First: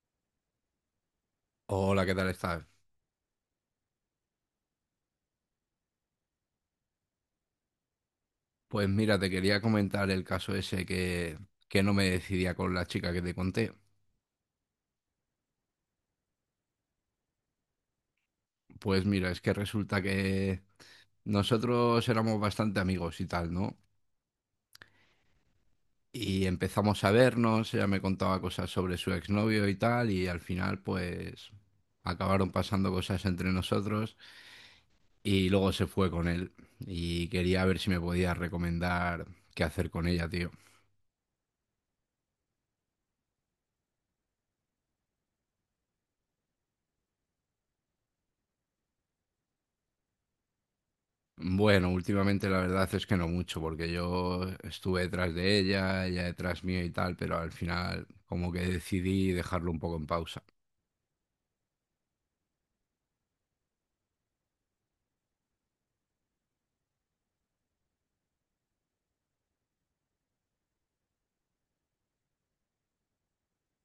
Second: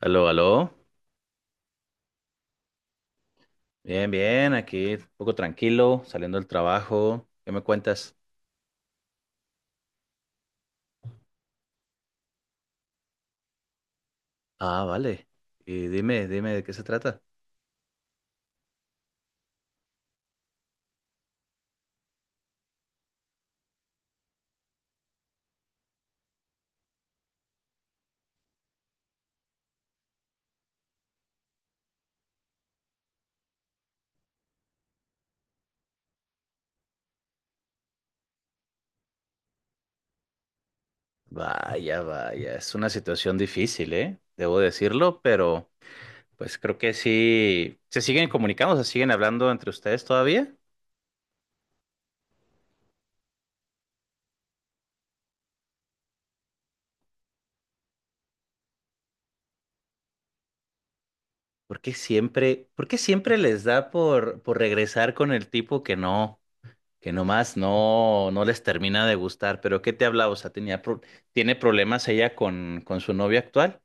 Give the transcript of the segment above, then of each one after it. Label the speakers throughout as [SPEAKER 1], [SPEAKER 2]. [SPEAKER 1] Aló, aló.
[SPEAKER 2] Hola, ¿qué tal estás?
[SPEAKER 1] Bien, bien, aquí un poco tranquilo, saliendo del trabajo. ¿Qué me cuentas?
[SPEAKER 2] Pues mira, te quería comentar el caso ese que no me decidía con la chica que te conté.
[SPEAKER 1] Ah, vale. Y dime de qué se trata.
[SPEAKER 2] Pues mira, es que resulta que nosotros éramos bastante amigos y tal, ¿no? Y empezamos a vernos, ella me contaba cosas sobre su exnovio y tal, y al final pues acabaron pasando cosas entre nosotros y luego se fue con él y quería ver si me podía recomendar qué hacer con ella, tío.
[SPEAKER 1] Vaya, vaya, es una situación difícil, ¿eh? Debo decirlo, pero pues creo que sí. ¿Se siguen comunicando? ¿Se siguen hablando entre ustedes todavía?
[SPEAKER 2] Bueno, últimamente la verdad es que no mucho, porque yo estuve detrás de ella, ella detrás mío y tal, pero al final como que decidí dejarlo un poco en pausa.
[SPEAKER 1] Por qué siempre les da por regresar con el tipo que no, que nomás no, no les termina de gustar? ¿Pero qué te hablaba? O sea, ¿tiene problemas ella con su novia actual?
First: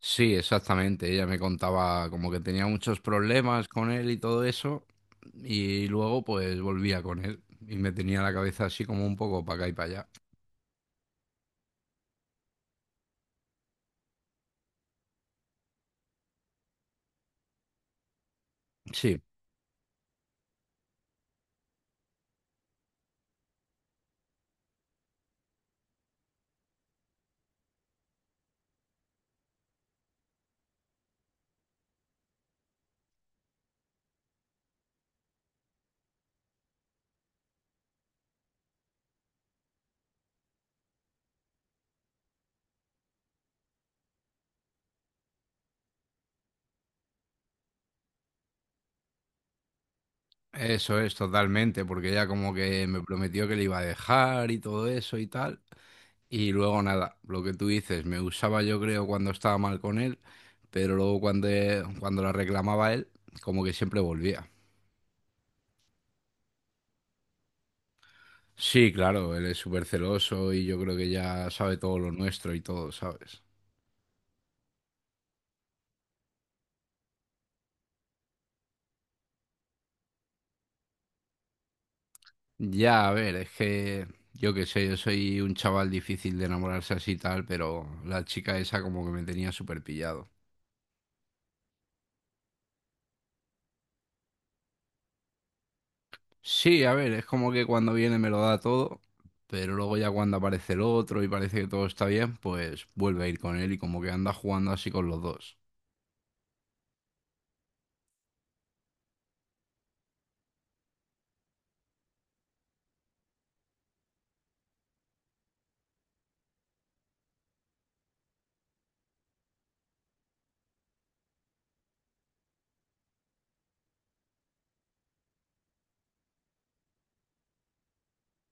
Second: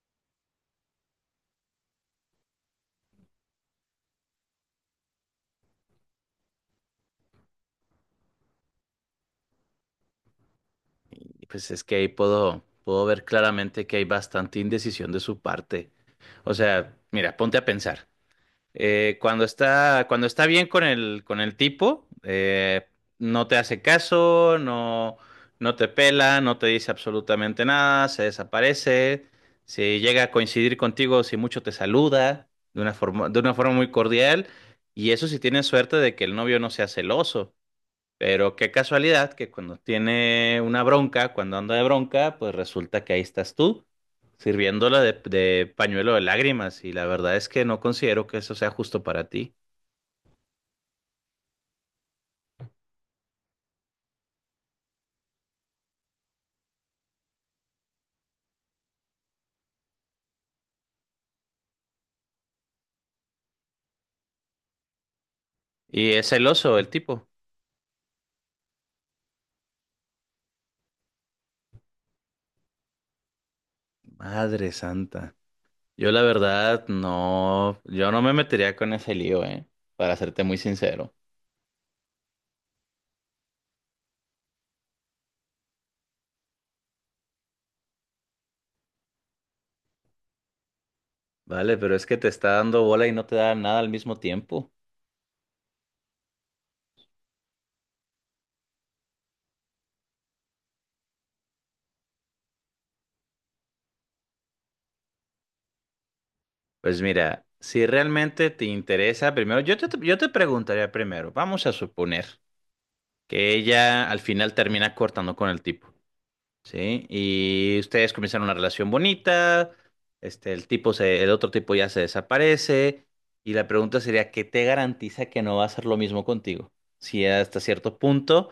[SPEAKER 2] Sí, exactamente, ella me contaba como que tenía muchos problemas con él y todo eso, y luego pues volvía con él y me tenía la cabeza así como un poco para acá y para allá.
[SPEAKER 1] Y pues es que ahí puedo ver claramente que hay bastante indecisión de su parte. O sea, mira, ponte a pensar.
[SPEAKER 2] Sí,
[SPEAKER 1] Cuando está, cuando está bien con el tipo, no te hace caso, no, no te pela, no te dice absolutamente nada, se desaparece. Si llega a coincidir contigo, si mucho te saluda de una forma muy cordial. Y eso si tienes suerte de que el novio no sea celoso. Pero qué casualidad que cuando tiene una bronca, cuando anda de bronca, pues resulta que ahí estás tú, sirviéndola de pañuelo de lágrimas. Y la verdad es que no considero que eso sea justo para ti.
[SPEAKER 2] eso es totalmente, porque ella como que me prometió que le iba a dejar y todo eso y tal. Y luego nada, lo que tú dices, me usaba yo creo cuando estaba mal con él, pero luego cuando la reclamaba él, como que siempre volvía.
[SPEAKER 1] Y es celoso el tipo.
[SPEAKER 2] Sí, claro, él es súper celoso y yo creo que ya sabe todo lo nuestro y todo, ¿sabes?
[SPEAKER 1] Madre santa. Yo la verdad no, yo no me metería con ese lío, ¿eh? Para serte muy sincero.
[SPEAKER 2] Ya, a ver, es que yo qué sé, yo soy un chaval difícil de enamorarse así y tal, pero la chica esa como que me tenía súper pillado.
[SPEAKER 1] Vale, pero es que te está dando bola y no te da nada al mismo tiempo.
[SPEAKER 2] Sí, a ver, es como que cuando viene me lo da todo, pero luego ya cuando aparece el otro y parece que todo está bien, pues vuelve a ir con él y como que anda jugando así con los dos.
[SPEAKER 1] Pues mira, si realmente te interesa, primero, yo te preguntaría primero, vamos a suponer que ella al final termina cortando con el tipo, ¿sí? Y ustedes comienzan una relación bonita, este, el otro tipo ya se desaparece, y la pregunta sería, ¿qué te garantiza que no va a hacer lo mismo contigo? Si hasta cierto punto,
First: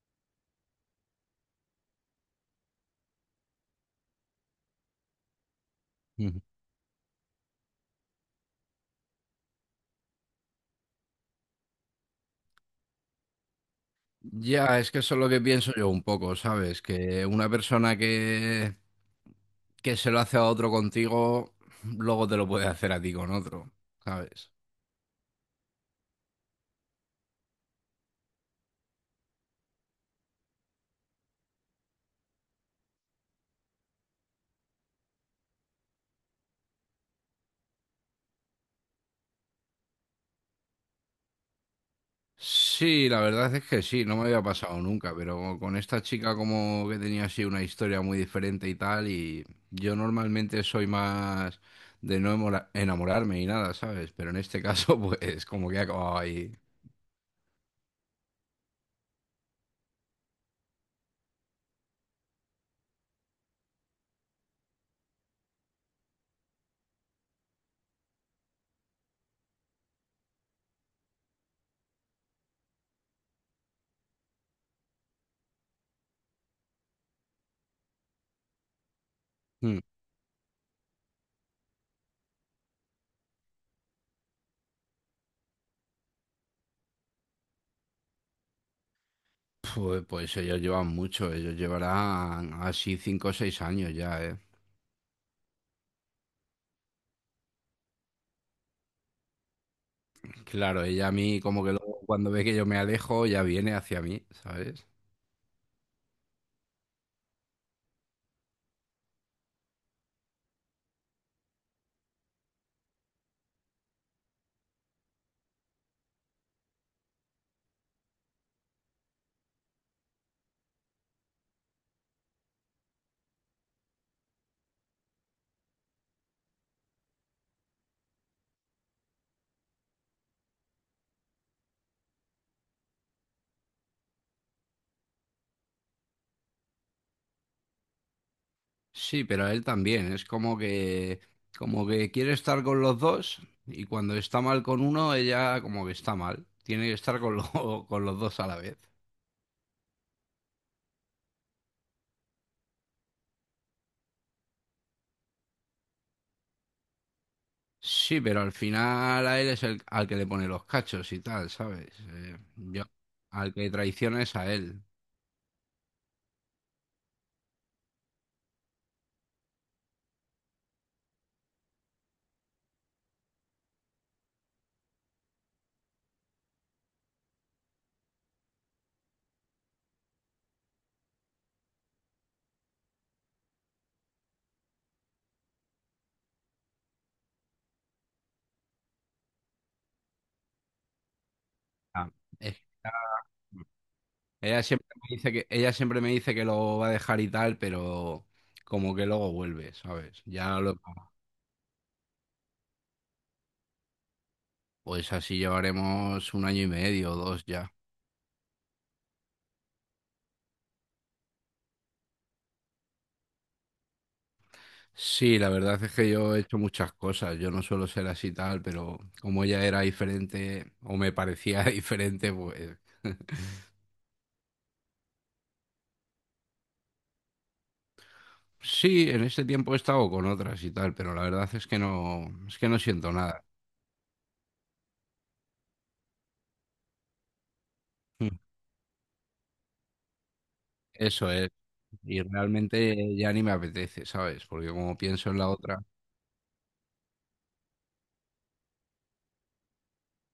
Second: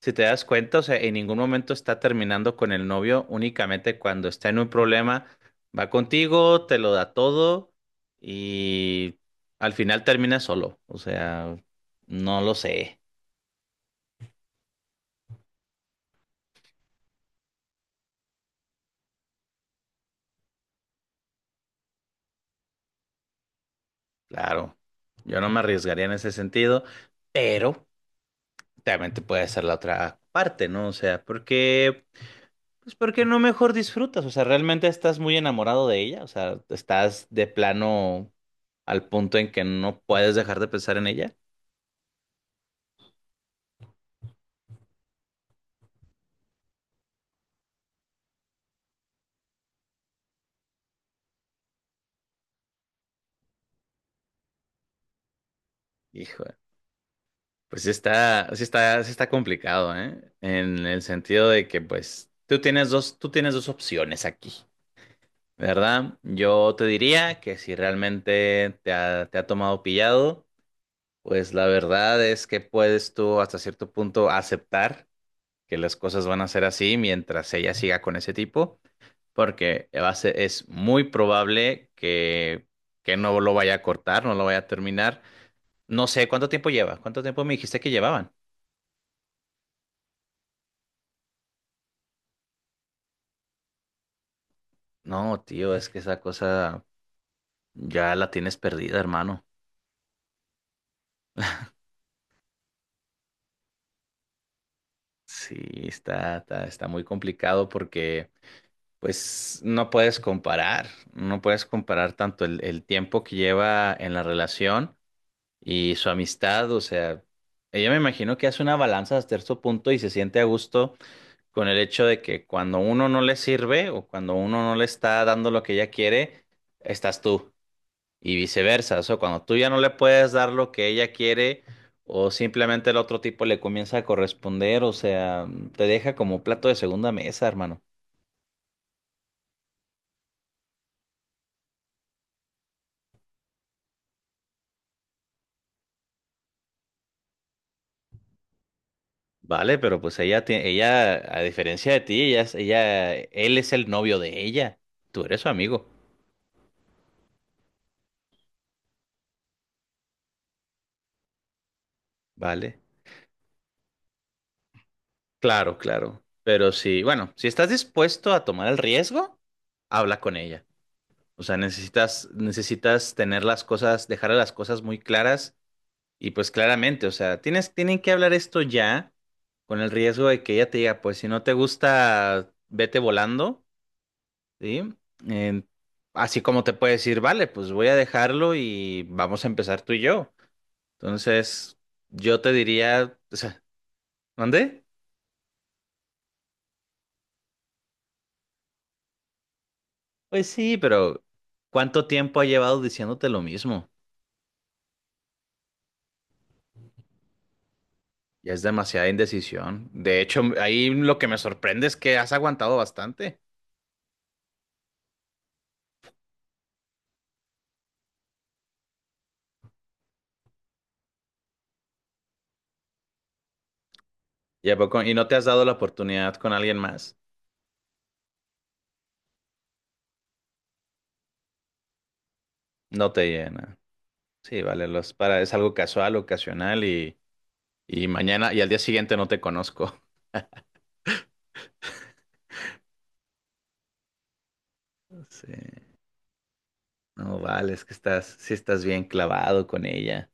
[SPEAKER 1] si te das cuenta, o sea, en ningún momento está terminando con el novio, únicamente cuando está en un problema, va
[SPEAKER 2] Ujú.
[SPEAKER 1] contigo, te lo da todo, y al final termina solo, o sea, no lo sé.
[SPEAKER 2] Ya, es que eso es lo que pienso yo un poco, ¿sabes? Que una persona que se lo hace a otro contigo, luego te lo puede hacer a ti con otro, ¿sabes?
[SPEAKER 1] Claro, yo no me arriesgaría en ese sentido, pero también te puede ser la otra parte, ¿no? O sea, porque, pues, ¿porque no mejor disfrutas? O sea, ¿realmente estás muy enamorado de ella? O sea, ¿estás de plano al punto en que no puedes dejar de pensar en ella?
[SPEAKER 2] Sí, la verdad es que sí, no me había pasado nunca, pero con esta chica como que tenía así una historia muy diferente y tal, y yo normalmente soy más de no enamorarme y nada, ¿sabes? Pero en este caso, pues como que he acabado
[SPEAKER 1] Hijo,
[SPEAKER 2] ahí.
[SPEAKER 1] pues sí está complicado, ¿eh? En el sentido de que, pues, tú tienes dos opciones aquí, ¿verdad? Yo te diría que si realmente te ha tomado pillado. Pues la verdad es que puedes tú hasta cierto punto aceptar que las cosas van a ser así mientras ella siga con ese tipo,
[SPEAKER 2] Mm.
[SPEAKER 1] porque es muy probable que no lo vaya a cortar, no lo vaya a terminar. No sé cuánto tiempo lleva, cuánto tiempo me dijiste que llevaban.
[SPEAKER 2] Pues ellos llevan mucho, ellos llevarán así 5 o 6 años ya, ¿eh?
[SPEAKER 1] No, tío, es que esa cosa ya la tienes perdida, hermano.
[SPEAKER 2] Claro, ella a mí como que luego cuando ve que yo me alejo ya viene hacia mí, ¿sabes?
[SPEAKER 1] Sí, está muy complicado porque pues no puedes comparar, no puedes comparar tanto el tiempo que lleva en la relación y su amistad, o sea, ella me imagino que hace una balanza hasta cierto punto y se siente a gusto con el hecho de que cuando uno no le sirve o cuando uno no le está dando lo que ella quiere, estás tú. Y viceversa, o sea, cuando tú ya no le puedes dar lo que ella quiere o simplemente el otro tipo le comienza a corresponder, o sea, te deja como plato de segunda mesa, hermano.
[SPEAKER 2] Sí, pero a él también. Es como que quiere estar con los dos y cuando está mal con uno, ella como que está mal. Tiene que estar con los dos a la vez.
[SPEAKER 1] Vale, pero pues ella, tie- ella, a diferencia de ti, ella, es- ella, él es el novio de ella, tú eres su amigo,
[SPEAKER 2] Sí, pero al final a él es el al que le pone los cachos y tal, ¿sabes?
[SPEAKER 1] ¿vale?
[SPEAKER 2] Al que traiciona es a él.
[SPEAKER 1] Claro, claro. Pero sí, bueno, si estás dispuesto a tomar el riesgo, habla con ella. O sea, necesitas tener las cosas, dejar las cosas muy claras y pues claramente, o sea, tienen que hablar esto ya con el riesgo de que ella te diga, pues si no te gusta, vete volando, ¿sí? Eh, Así como te puede decir, vale, pues voy a dejarlo y vamos a empezar tú y yo. Entonces,
[SPEAKER 2] Ah,
[SPEAKER 1] yo te
[SPEAKER 2] es-
[SPEAKER 1] diría, o sea,
[SPEAKER 2] ella
[SPEAKER 1] ¿dónde?
[SPEAKER 2] siempre me dice que, ella siempre me dice que lo va a dejar y tal, pero como que luego vuelve, ¿sabes?
[SPEAKER 1] Pues sí, pero ¿cuánto tiempo ha llevado diciéndote lo mismo?
[SPEAKER 2] Pues así llevaremos un año y medio o dos ya.
[SPEAKER 1] Ya es demasiada indecisión. De hecho, ahí lo que me sorprende es que has aguantado bastante.
[SPEAKER 2] Sí, la verdad es que yo he hecho muchas cosas. Yo no suelo ser así tal, pero como ella era diferente o me parecía diferente, pues
[SPEAKER 1] Y no te has dado la oportunidad con alguien más?
[SPEAKER 2] sí, en este tiempo he estado con otras y tal, pero la verdad es que no
[SPEAKER 1] No
[SPEAKER 2] siento
[SPEAKER 1] te
[SPEAKER 2] nada.
[SPEAKER 1] llena. Sí, vale, los para, es algo casual, ocasional y
[SPEAKER 2] Mm.
[SPEAKER 1] mañana y al día siguiente no te conozco.
[SPEAKER 2] Eso es. Y realmente ya ni me apetece, ¿sabes? Porque como pienso en la
[SPEAKER 1] Sí.
[SPEAKER 2] otra,
[SPEAKER 1] No, vale, es que estás, sí estás bien clavado con ella.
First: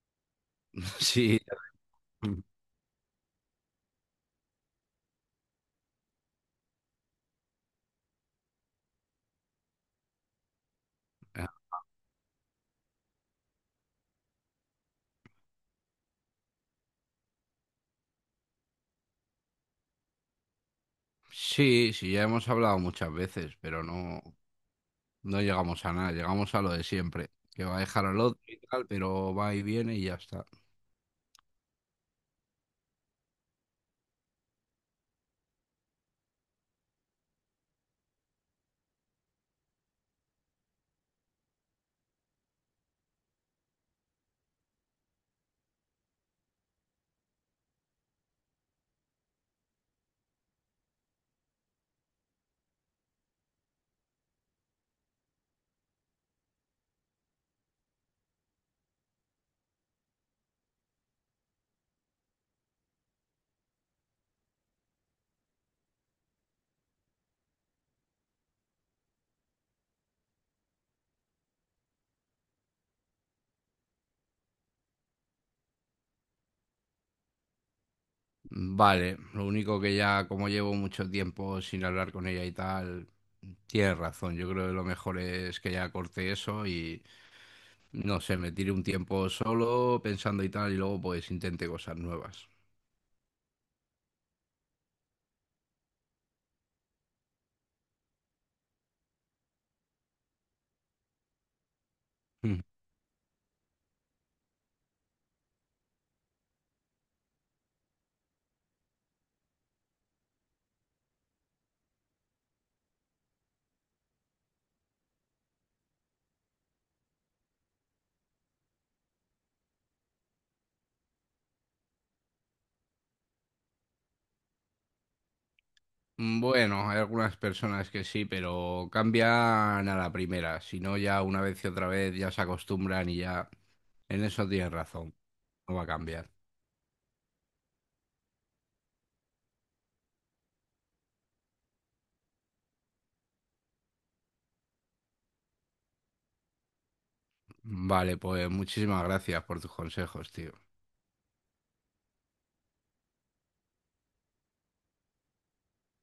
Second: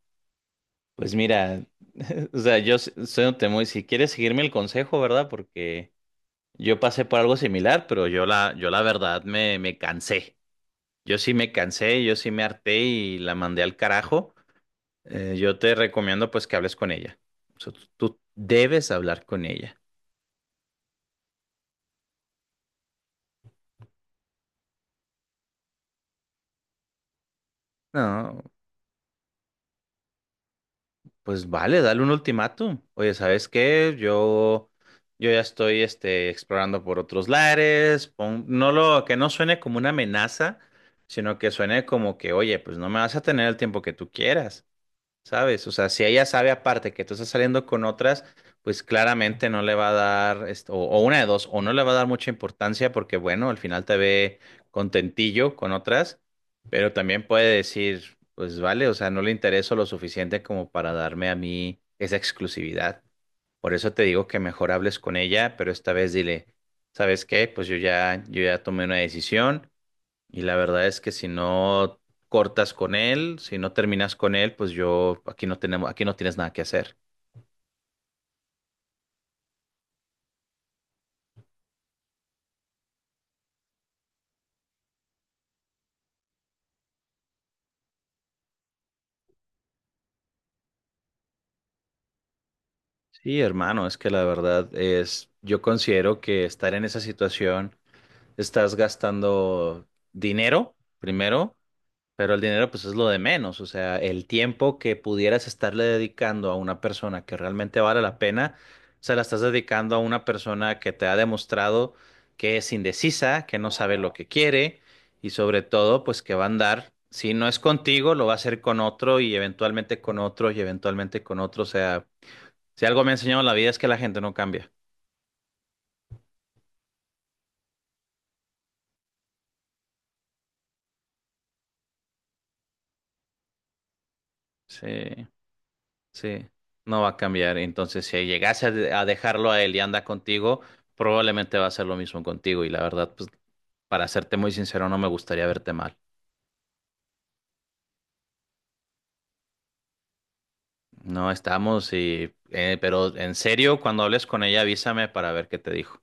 [SPEAKER 1] Pues
[SPEAKER 2] sí,
[SPEAKER 1] mira, o sea, soy un temo y si quieres seguirme el consejo, ¿verdad? Porque yo pasé por algo similar, pero yo la verdad me cansé. Yo sí me cansé, yo sí me harté y la mandé al carajo. Yo te recomiendo pues que hables con ella. O sea, tú debes hablar con ella.
[SPEAKER 2] sí, sí, ya hemos hablado muchas veces, pero no, no llegamos a nada. Llegamos a lo de siempre, que va a dejar al otro
[SPEAKER 1] No,
[SPEAKER 2] y tal, pero va y viene y ya está.
[SPEAKER 1] pues vale, dale un ultimátum. Oye, ¿sabes qué? Yo ya estoy este, explorando por otros lares. Que no suene como una amenaza, sino que suene como que, oye, pues no me vas a tener el tiempo que tú quieras. ¿Sabes? O sea, si ella sabe aparte que tú estás saliendo con otras, pues claramente no le va a dar, esto, o una de dos, o no le va a dar mucha importancia porque, bueno, al final te ve contentillo con otras, pero también puede decir, pues vale, o sea, no le intereso lo suficiente como para darme a mí esa exclusividad. Por eso te digo que mejor hables con ella, pero esta vez dile, ¿sabes qué? Pues yo ya tomé una decisión, y la verdad es que si no cortas con él, si no terminas con él, pues yo aquí no tenemos, aquí no tienes nada que hacer.
[SPEAKER 2] Vale, lo único que ya como llevo mucho tiempo sin hablar con ella y tal, tienes razón, yo creo que lo mejor es que ya corte eso y no sé, me tire un tiempo solo pensando y tal y luego pues intente cosas nuevas.
[SPEAKER 1] Sí, hermano, es que la verdad es, yo considero que estar en esa situación, estás gastando dinero primero. Pero el
[SPEAKER 2] Mm.
[SPEAKER 1] dinero pues es lo de menos, o sea, el tiempo que pudieras estarle dedicando a una persona que realmente vale la pena, se la estás dedicando a una persona que te ha demostrado que es indecisa, que no sabe lo que quiere y sobre todo pues que va a andar, si no es contigo, lo va a hacer con otro y eventualmente con otro y eventualmente con otro, o sea, si algo me ha enseñado la vida es que la gente no cambia.
[SPEAKER 2] Bueno, hay algunas personas que sí, pero cambian a la primera, si no ya una vez y otra vez ya se acostumbran y ya en eso tienes razón,
[SPEAKER 1] Sí.
[SPEAKER 2] no va a cambiar.
[SPEAKER 1] Sí, no va a cambiar. Entonces, si llegase a a dejarlo a él y anda contigo, probablemente va a hacer lo mismo contigo. Y la verdad, pues, para serte muy sincero, no me gustaría verte mal.
[SPEAKER 2] Vale, pues muchísimas gracias por tus consejos, tío.
[SPEAKER 1] No estamos y, pero en serio, cuando hables con ella, avísame para ver qué te dijo.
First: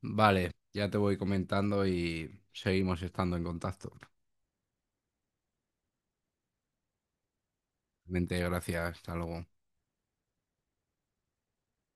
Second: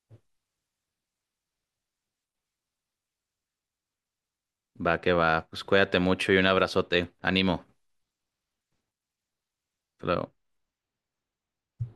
[SPEAKER 2] Vale, ya te voy comentando y seguimos estando en contacto.
[SPEAKER 1] Va que va, pues cuídate mucho y un abrazote. Ánimo.
[SPEAKER 2] Mente, gracias, hasta luego.
[SPEAKER 1] Hasta luego.